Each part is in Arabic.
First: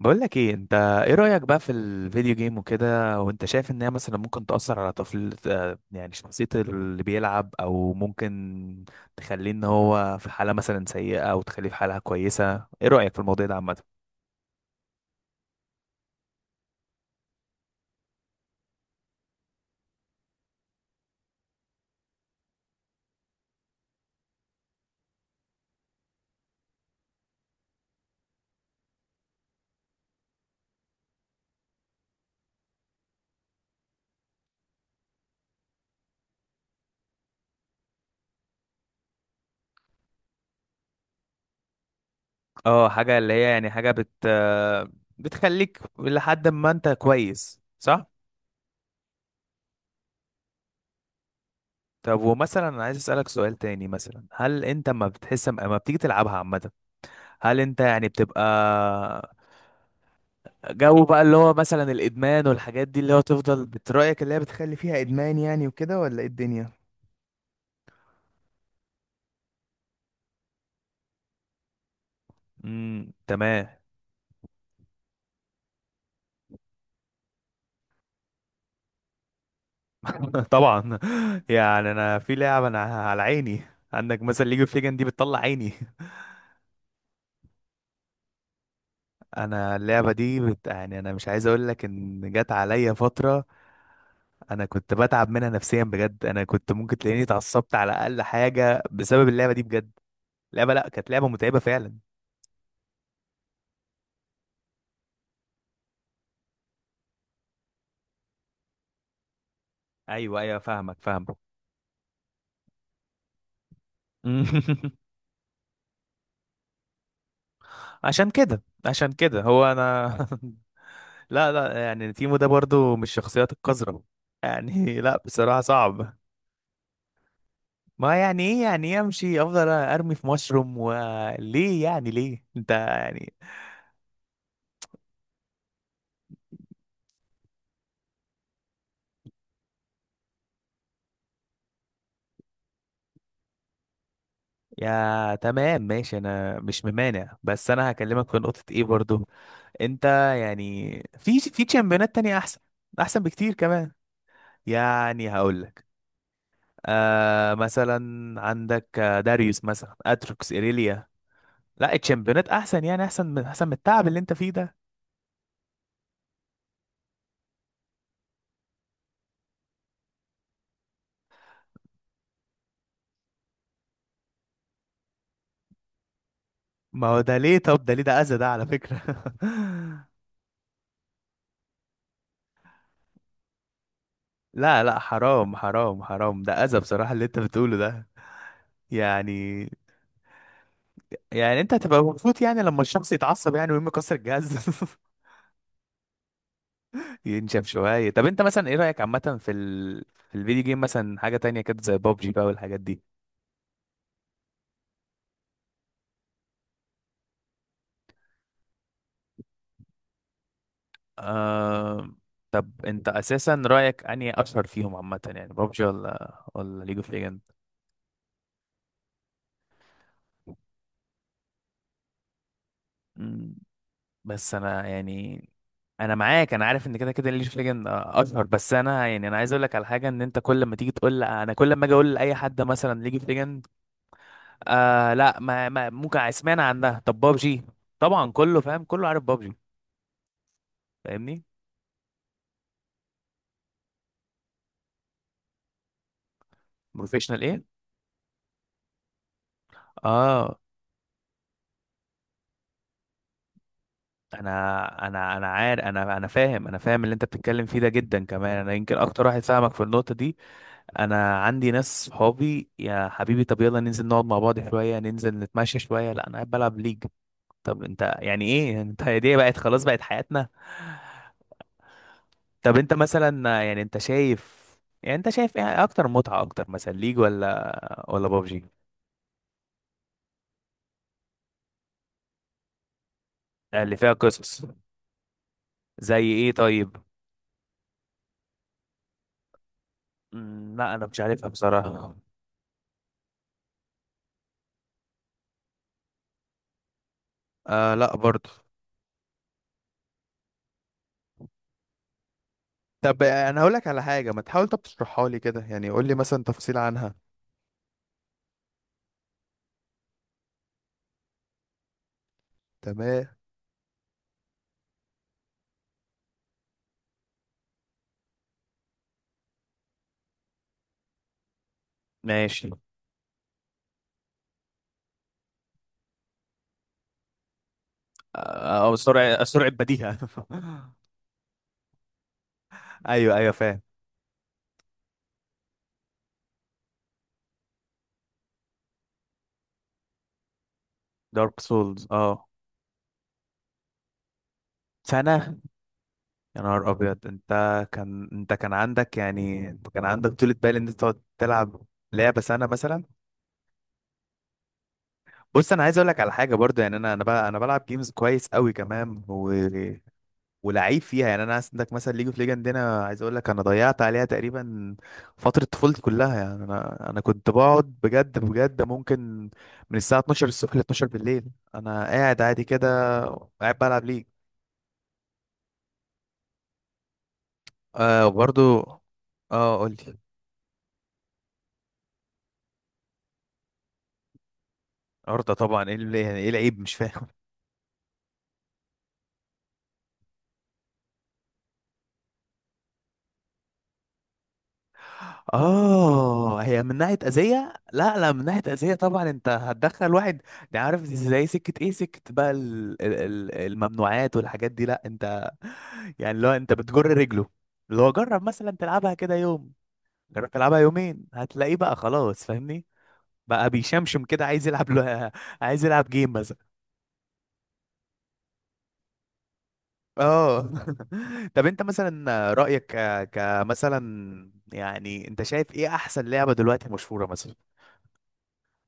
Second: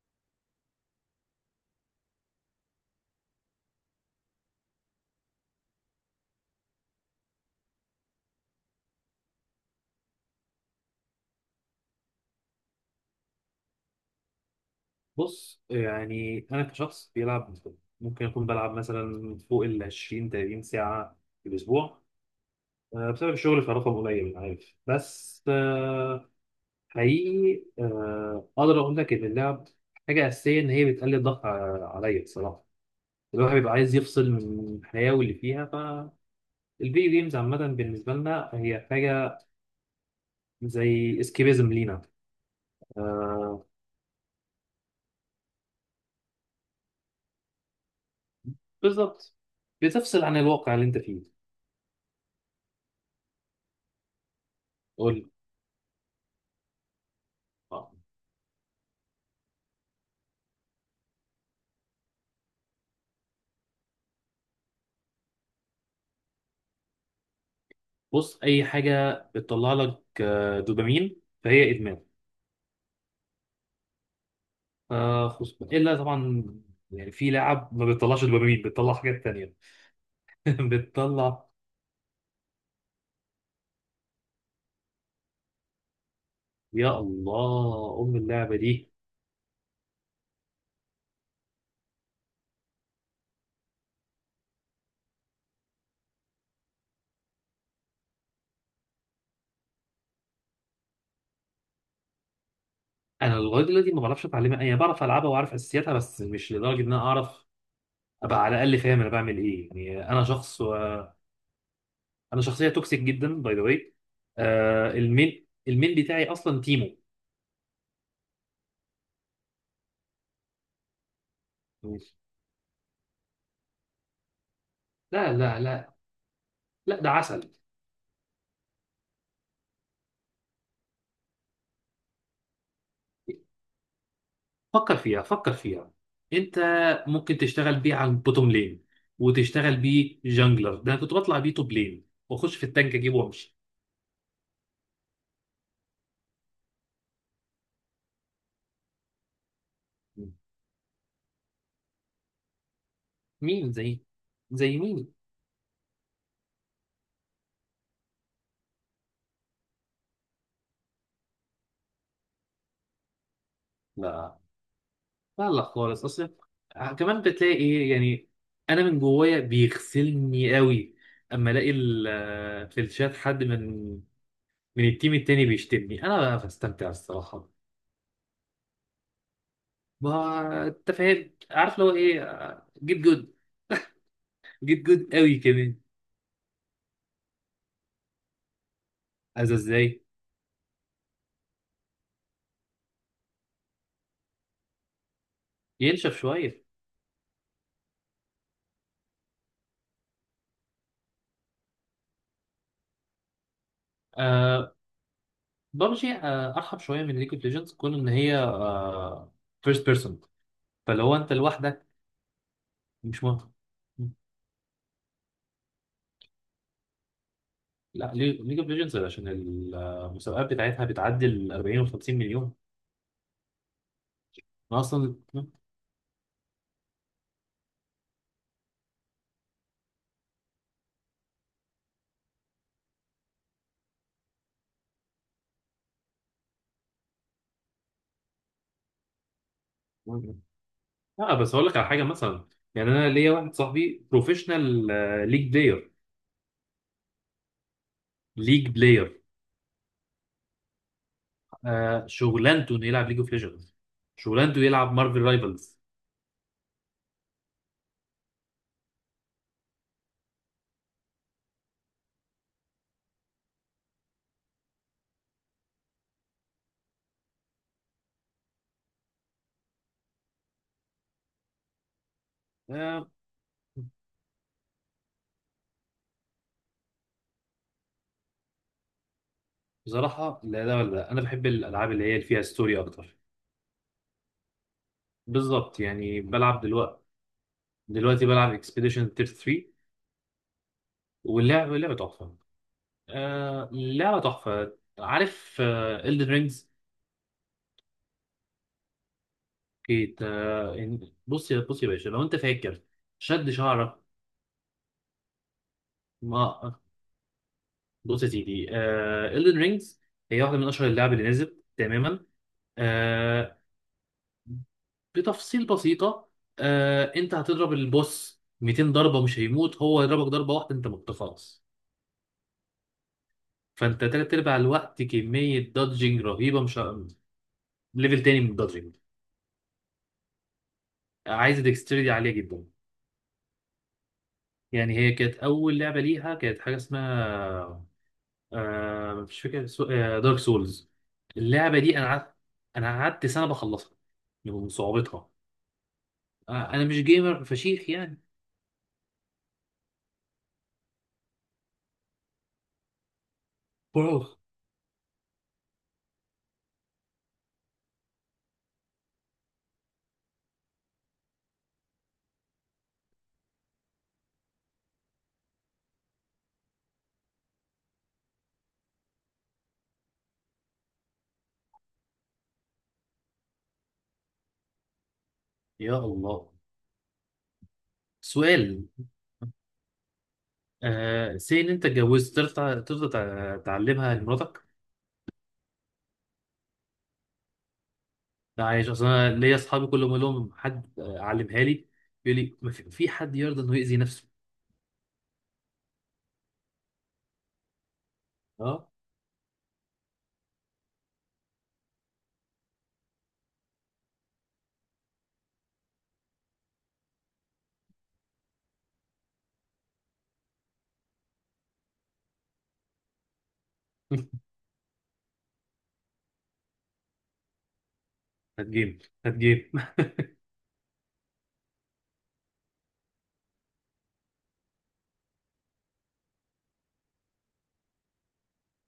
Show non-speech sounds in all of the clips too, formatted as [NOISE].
بقول لك ايه انت؟ ايه رأيك بقى في الفيديو جيم وكده؟ وانت شايف ان هي مثلا ممكن تأثر على طفل، يعني شخصية اللي بيلعب، او ممكن تخليه ان هو في حالة مثلا سيئة او تخليه في حالة كويسة؟ ايه رأيك في الموضوع ده عامة؟ بص يعني انا كشخص بيلعب، ممكن اكون بلعب مثلا فوق ال 20 30 ساعة في الاسبوع، بسبب الشغل. فرقم قليل انا عارف، بس حقيقي اقدر اقول لك ان اللعب حاجه اساسيه. ان هي بتقلل الضغط عليا بصراحه. الواحد بيبقى عايز يفصل من الحياه واللي فيها. فالفيديو جيمز عامه بالنسبه لنا هي حاجه زي اسكيبيزم لينا. اه حاجة اللي هي آه، يعني حاجة بت آه، بتخليك لحد ما انت كويس، صح؟ بالظبط، بتفصل عن الواقع اللي انت فيه. طب ومثلا انا عايز اسألك سؤال تاني، مثلا هل انت ما بتحس اما بتيجي تلعبها عامة، هل انت قول. يعني بتبقى جو بقى اللي هو مثلا الادمان والحاجات دي؟ اللي هو تفضل، رأيك اللي هي بتخلي فيها ادمان يعني وكده ولا ايه الدنيا؟ بص، اي حاجه بتطلع لك دوبامين فهي ادمان. تمام. آه، خصوصا الا طبعا. يعني في لعب ما بتطلعش دوبامين، بتطلع حاجات تانية. [LAUGHS] [LAUGHS] طبعا. بتطلع. يعني انا في لعبه انا على عيني، عندك مثلا ليج اوف ليجند دي بتطلع عيني. [LAUGHS] يا الله ام اللعبه دي. انا اللعبه دي يعني انا مش عايز اقول لك ان جت عليا فتره انا كنت بتعب منها نفسيا بجد. انا كنت ممكن تلاقيني اتعصبت على اقل حاجه بسبب اللعبه دي بجد. لعبه، لا، كانت لعبه متعبه فعلا. انا لغايه دلوقتي ما بعرفش اتعلمها، انا بعرف العبها واعرف اساسياتها بس مش لدرجه ان انا اعرف ابقى على الاقل فاهم انا بعمل ايه. يعني انا ايوه ايوه، شخص فاهمك فاهمك انا شخصيه توكسيك جدا باي ذا واي. [LAUGHS] المين بتاعي اصلا تيمو. عشان كده عشان كده هو انا. [LAUGHS] لا لا، يعني تيمو ده برضو مش الشخصيات القذرة يعني. [LAUGHS] لا لا لا بصراحة لا. صعب. لا ده عسل. ما يعني ايه؟ يعني ايه امشي افضل ارمي في مشروم؟ وليه يعني؟ ليه انت يعني؟ فكر فيها، فكر فيها. انت ممكن تشتغل بيه على البوتوم لين، وتشتغل بيه جانجلر. ده انا كنت بطلع بيه توب لين واخش في التانك اجيبه وامشي. يا تمام ماشي، انا مش ممانع، بس انا هكلمك في نقطة ايه برضو. انت يعني، في تشامبيونات تانية احسن، احسن بكتير مين كمان. زي؟ زي مين؟ يعني هقول لك، آه مثلا عندك، داريوس مثلا، اتروكس، ايريليا. لا الشامبيونات احسن، يعني احسن من احسن من التعب اللي انت لا، فيه ده. لا لا خالص. اصل كمان بتلاقي ايه يعني؟ انا من جوايا بيغسلني قوي. اما الاقي في الشات حد من من التيم التاني بيشتمني، انا بقى بستمتع ما هو ده الصراحه. ليه؟ طب ده ليه؟ ده اذى ده على فكرة. [LAUGHS] ما انت فاهم، عارف لو ايه؟ جيت جود. لا جيت لا، جود قوي حرام كمان. حرام حرام، ده اذى بصراحة اللي انت بتقوله ده. عايز يعني، ازاي؟ يعني انت هتبقى مبسوط يعني لما الشخص يتعصب يعني ويقوم يكسر الجهاز؟ ينشف شويه. [LAUGHS] ينشف شوية. طب انت مثلا ايه رأيك عامة في في الفيديو جيم مثلا؟ حاجة تانية كده زي بابجي بقى والحاجات دي. آه، ببجي آه ارحب شويه من ليج اوف ليجندز كون ان هي آه فيرست بيرسون، فاللي هو انت لوحدك. آه... طب انت مش مهم. اساسا رأيك انهي اشهر فيهم عامة يعني، بابجي ولا ليج اوف لا، ليج اوف ليجندز عشان المسابقات بتاعتها بتعدي ال 40 و 50 مليون. ليجند؟ بس انا انا اصلا. يعني انا معاك، انا عارف ان كده كده ليج اوف ليجند اشهر، بس انا يعني انا عايز اقول لك على حاجه، ان انت كل ما تيجي تقول، انا كل ما اجي اقول لاي حد مثلا ليج اوف ليجند، آه لا ما ممكن اسمعنا عنها. طب بابجي طبعا كله فاهم كله عارف بابجي، لا فاهمني؟ بس اقول لك على حاجه مثلا. يعني انا ليا واحد صاحبي بروفيشنال ليج بلاير. بروفيشنال ايه؟ ليج بلاير. اه آه، شغلانته انه يلعب ليج اوف ليجندز، شغلانته يلعب انا مارفل انا رايفلز. عارف، انا فاهم، انا فاهم اللي انت بتتكلم فيه ده جدا كمان، انا يمكن اكتر واحد فاهمك في النقطه دي. انا عندي ناس صحابي، يا حبيبي طب يلا ننزل نقعد مع بعض شويه، ننزل نتمشى شويه، لا انا قاعد بلعب ليج. طب انت يعني ايه؟ انت هي دي بقت خلاص بقت حياتنا؟ طب انت مثلا يعني انت شايف، يعني انت شايف ايه اكتر متعة اكتر، مثلا ليج ولا بابجي؟ بصراحة لا ده ولا ده، أنا بحب الألعاب اللي هي اللي فيها ستوري أكتر. اللي فيها قصص؟ بالظبط. يعني زي ايه بلعب طيب؟ دلوقتي، دلوقتي بلعب اكسبيديشن تير 3. مم، لا انا مش عارفها واللعبة لعبة بصراحة. تحفة. آه لعبة تحفة. عارف آه إلدن رينجز؟ آه لا برضه. كيت بص يا باشا لو أنت فاكر. طب شد انا هقول لك شعرك. على حاجه، ما تحاول طب تشرحها لي كده، يعني قول لي مثلا ما تفصيل عنها. بص يا سيدي. آه إلدن رينجز هي واحدة من أشهر اللعب اللي نزلت تماما. تمام. آه، بتفصيل بسيطة. آه، انت هتضرب البوس 200 ضربة مش هيموت، هو يضربك ضربة واحدة انت مت خلاص. ماشي. فانت تلات ارباع الوقت كمية دادجنج رهيبة. مش ه- ليفل تاني من الدادجنج. او سرعة، سرعة بديهة. [LAUGHS] عايز ديكستريتي عالية جدا. ايوه ايوه فاهم. يعني هي كانت أول لعبة ليها كانت حاجة اسمها آه، مش فاكر سو... آه دارك سولز. دارك اللعبة دي أنا سولز، قعدت، اه. أنا قعدت سنة بخلصها من صعوبتها. سنة؟ يا آه، أنا نهار مش ابيض جيمر انت! فشيخ يعني. كان انت كان عندك، يعني انت كان عندك [LAUGHS] طولة بال ان انت تقعد تلعب لعبة سنة مثلا؟ برو. بص انا عايز اقول لك على حاجة برضو، يعني انا انا بقى انا بلعب جيمز كويس قوي كمان و... ولعيب فيها يعني. انا عندك مثلا ليج اوف ليجند هنا، عايز اقول لك انا ضيعت عليها تقريبا فترة طفولتي كلها يعني. انا انا كنت بقعد بجد بجد، ممكن من الساعة 12 الصبح ل 12 بالليل انا قاعد عادي كده قاعد بلعب ليج. يا الله. آه برضو. سؤال. اه قول لي. آه سي ان انت اتجوزت، ترضى؟ ترضى تعلمها لمراتك؟ ارضى طبعا، ايه اللي- يعني ايه العيب مش فاهم؟ لا عايش اصل، انا ليا اصحابي كل ما اقول لهم حد آه، علمها لي، يقول لي ما في في حد يرضى انه يأذي نفسه. اه هي من ناحيه اذيه؟ لا لا، من ناحيه اه. اذيه طبعا، انت هتدخل واحد ده عارف زي سكه ايه، سكه بقى الممنوعات والحاجات دي. لا انت يعني لو انت بتجر رجله اللي هو، جرب مثلا تلعبها كده يوم، جرب تلعبها يومين، هتلاقيه بقى خلاص فاهمني؟ بقى بيشمشم [LAUGHS] كده، عايز يلعب له [LAUGHS] عايز يلعب جيم مثلا. هات جيم، هات جيم. اه. [LAUGHS] طب انت مثلا رأيك، كمثلا يعني انت شايف ايه احسن لعبة دلوقتي مشهورة مثلا؟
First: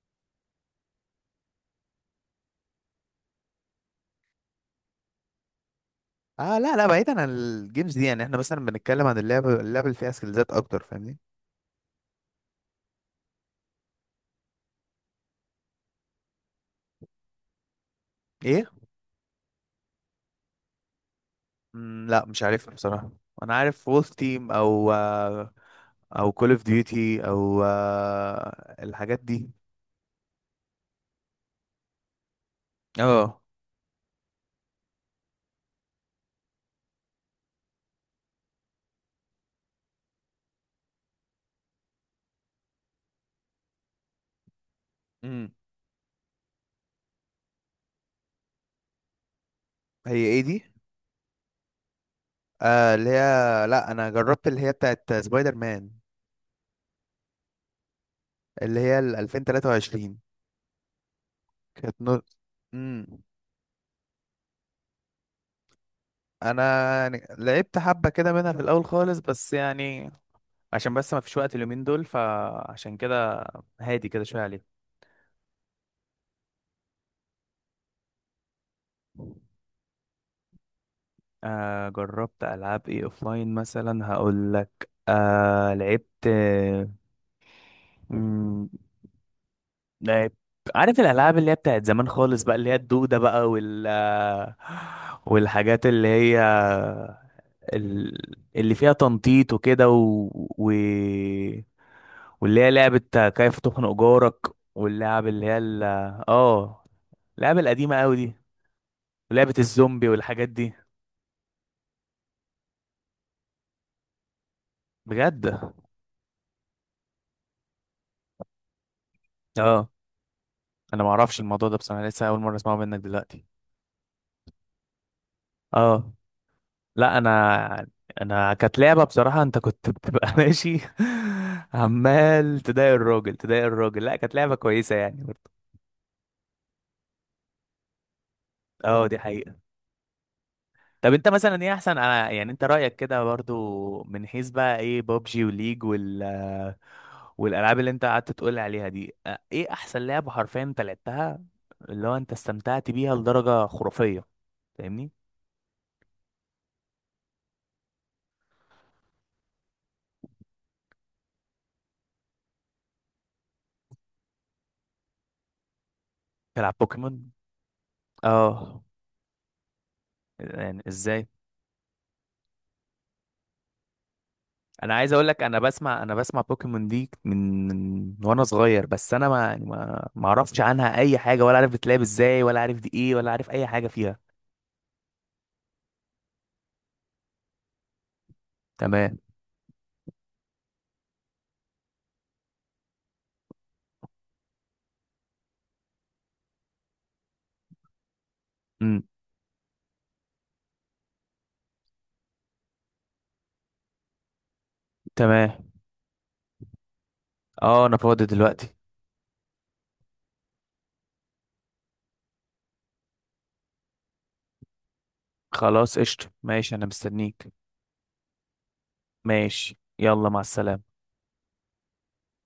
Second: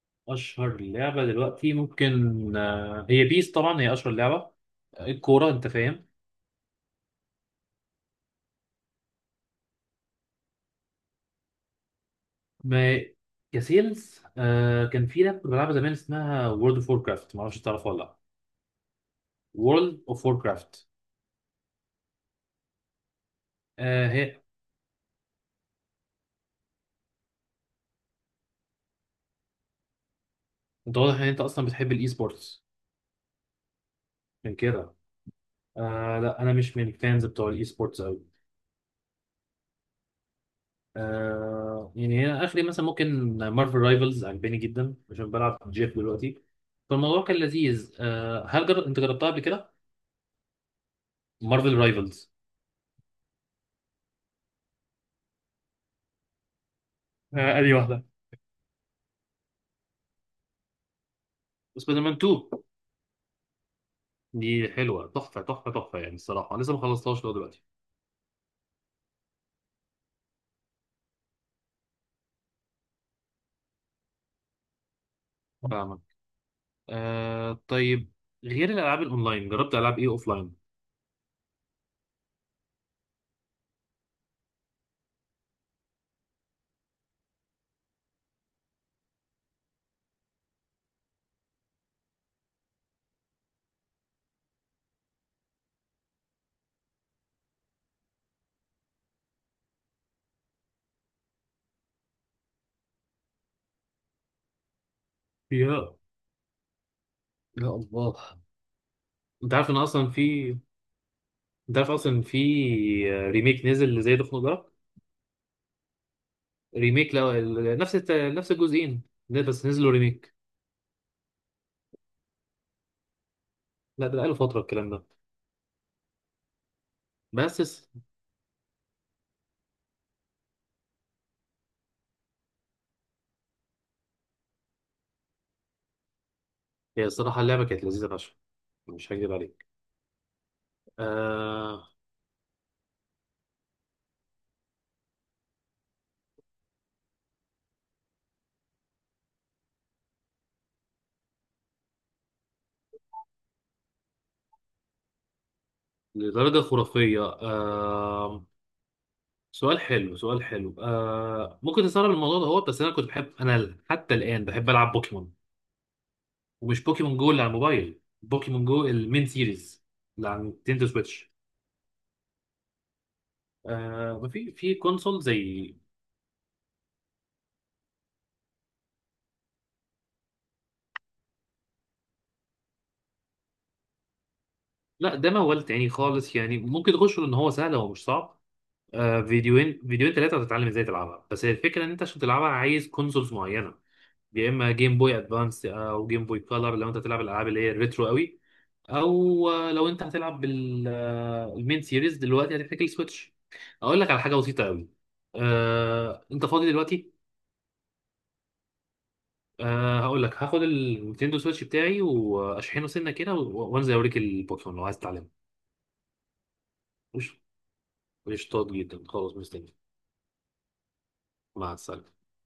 [LAUGHS] اشهر لعبه دلوقتي ممكن آه هي بيس. طبعا هي اشهر لعبه الكوره، انت فاهم. اه لا لا، بعيدا عن الجيمز دي، يعني احنا مثلا بنتكلم عن اللعب اللي فيها سكيلزات اكتر، فاهمني؟ ما كسيلز. آه، كان في لعبه كنت بلعبها زمان اسمها وورلد اوف وور كرافت. ما اعرفش تعرفها ولا لا. ايه؟ وورلد اوف وور كرافت. مم، لا مش عارفها بصراحه. انا عارف آه وولف هي. تيم او او كول اوف ديوتي او الحاجات دي. انت واضح ان انت اصلا بتحب الاي سبورتس اه. من كده. آه لا، انا مش من الفانز بتوع الاي سبورتس قوي. آه يعني هي اخري مثلا ممكن مارفل رايفلز عجباني جدا عشان امم بلعب جيف دلوقتي. فالموضوع كان لذيذ. آه هل انت جربتها قبل كده؟ هي ايه دي؟ مارفل رايفلز. آه اللي هي، لا انا جربت اللي هي بتاعت سبايدر مان آه، ادي واحده. اللي هي ال 2023. كانت سبايدر مان نور. 2 امم. دي حلوه تحفه تحفه تحفه يعني. الصراحه انا لسه ما خلصتهاش يعني لغايه دلوقتي. لعبت حبه كده منها في الاول خالص، بس يعني عشان بس ما فيش وقت اليومين دول، فعشان كده هادي كده شويه عليه. فاهمك. آه طيب، غير الالعاب الاونلاين جربت العاب ايه اوفلاين؟ آه جربت العاب ايه اوفلاين مثلا، هقول لك آه لعبت، مم، لعبت، عارف الالعاب اللي هي بتاعت زمان خالص بقى، اللي هي الدوده بقى، وال والحاجات اللي هي اللي فيها تنطيط وكده و... و... واللي هي لعبة كيف تخنق جارك، واللعب اللي هي يا ال... اه اللعبة يا القديمة الله. قوي دي ولعبة انت عارف ان الزومبي اصلا والحاجات في، دي. انت عارف اصلا في ريميك نزل لزي ده؟ في بجد؟ ريميك لو ال- نفس الت- نفس الجزئين. لا، بس اه نزلوا ريميك. انا ما اعرفش الموضوع ده بصراحه، لسه اول مره اسمعه منك دلوقتي. لا ده بقاله فترة الكلام ده. اه لا بس انا، الس- انا كانت لعبه بصراحه، انت كنت بتبقى [LAUGHS] ماشي عمال تضايق الراجل تضايق الراجل. لا كانت لعبه كويسه يعني برضه. هي الصراحة اللعبة كانت لذيذة فشخ. اه مش دي هكذب حقيقه. عليك. طب انت مثلا ايه آه احسن، أنا يعني انت رايك كده برضو من حيث بقى ايه، بابجي وليج وال والالعاب اللي انت قعدت تقول عليها دي، ايه احسن لعبه حرفيا انت لعبتها اللي هو انت استمتعت بيها لدرجه خرافيه؟ فاهمني؟ لدرجة خرافية. آه، سؤال حلو، سؤال حلو. آه، ممكن تستغرب الموضوع ده، هو بس أنا كنت بحب، أنا حتى الآن بحب ألعب بوكيمون. تلعب ومش بوكيمون جو بوكيمون؟ اللي على الموبايل، بوكيمون اه جو المين سيريز اللي على يعني نينتندو ازاي؟ سويتش. آه، ما في في انا عايز كونسول اقول لك، انا زي. بسمع، انا بسمع بوكيمون دي من وانا صغير، بس انا ما يعني ما اعرفش عنها اي حاجه، ولا عارف بتلعب ازاي، ولا عارف دي ايه، ولا عارف اي حاجه فيها. لا ده موال تاني خالص، يعني ممكن تخش ان هو سهل، هو مش صعب. تمام. فيديوين 3 هتتعلم ازاي تلعبها. بس هي الفكرة ان انت عشان تلعبها عايز كونسولز معينة. يا اما جيم بوي ادفانس او جيم بوي كولر لو انت هتلعب الالعاب اللي هي الريترو قوي، امم او لو انت هتلعب بالمين سيريز دلوقتي هتحتاج السويتش. اقول لك على حاجة بسيطة قوي. تمام. انت فاضي دلوقتي؟ اه انا فاضي دلوقتي. هقول لك، هاخد النينتندو سويتش بتاعي واشحنه سنة كده وانزل اوريك البوكيمون لو عايز تتعلمه. خلاص قشطه ماشي، انا مستنيك. قشطات جدا، خلاص مستني. ماشي يلا، مع السلامه. مع السلامة.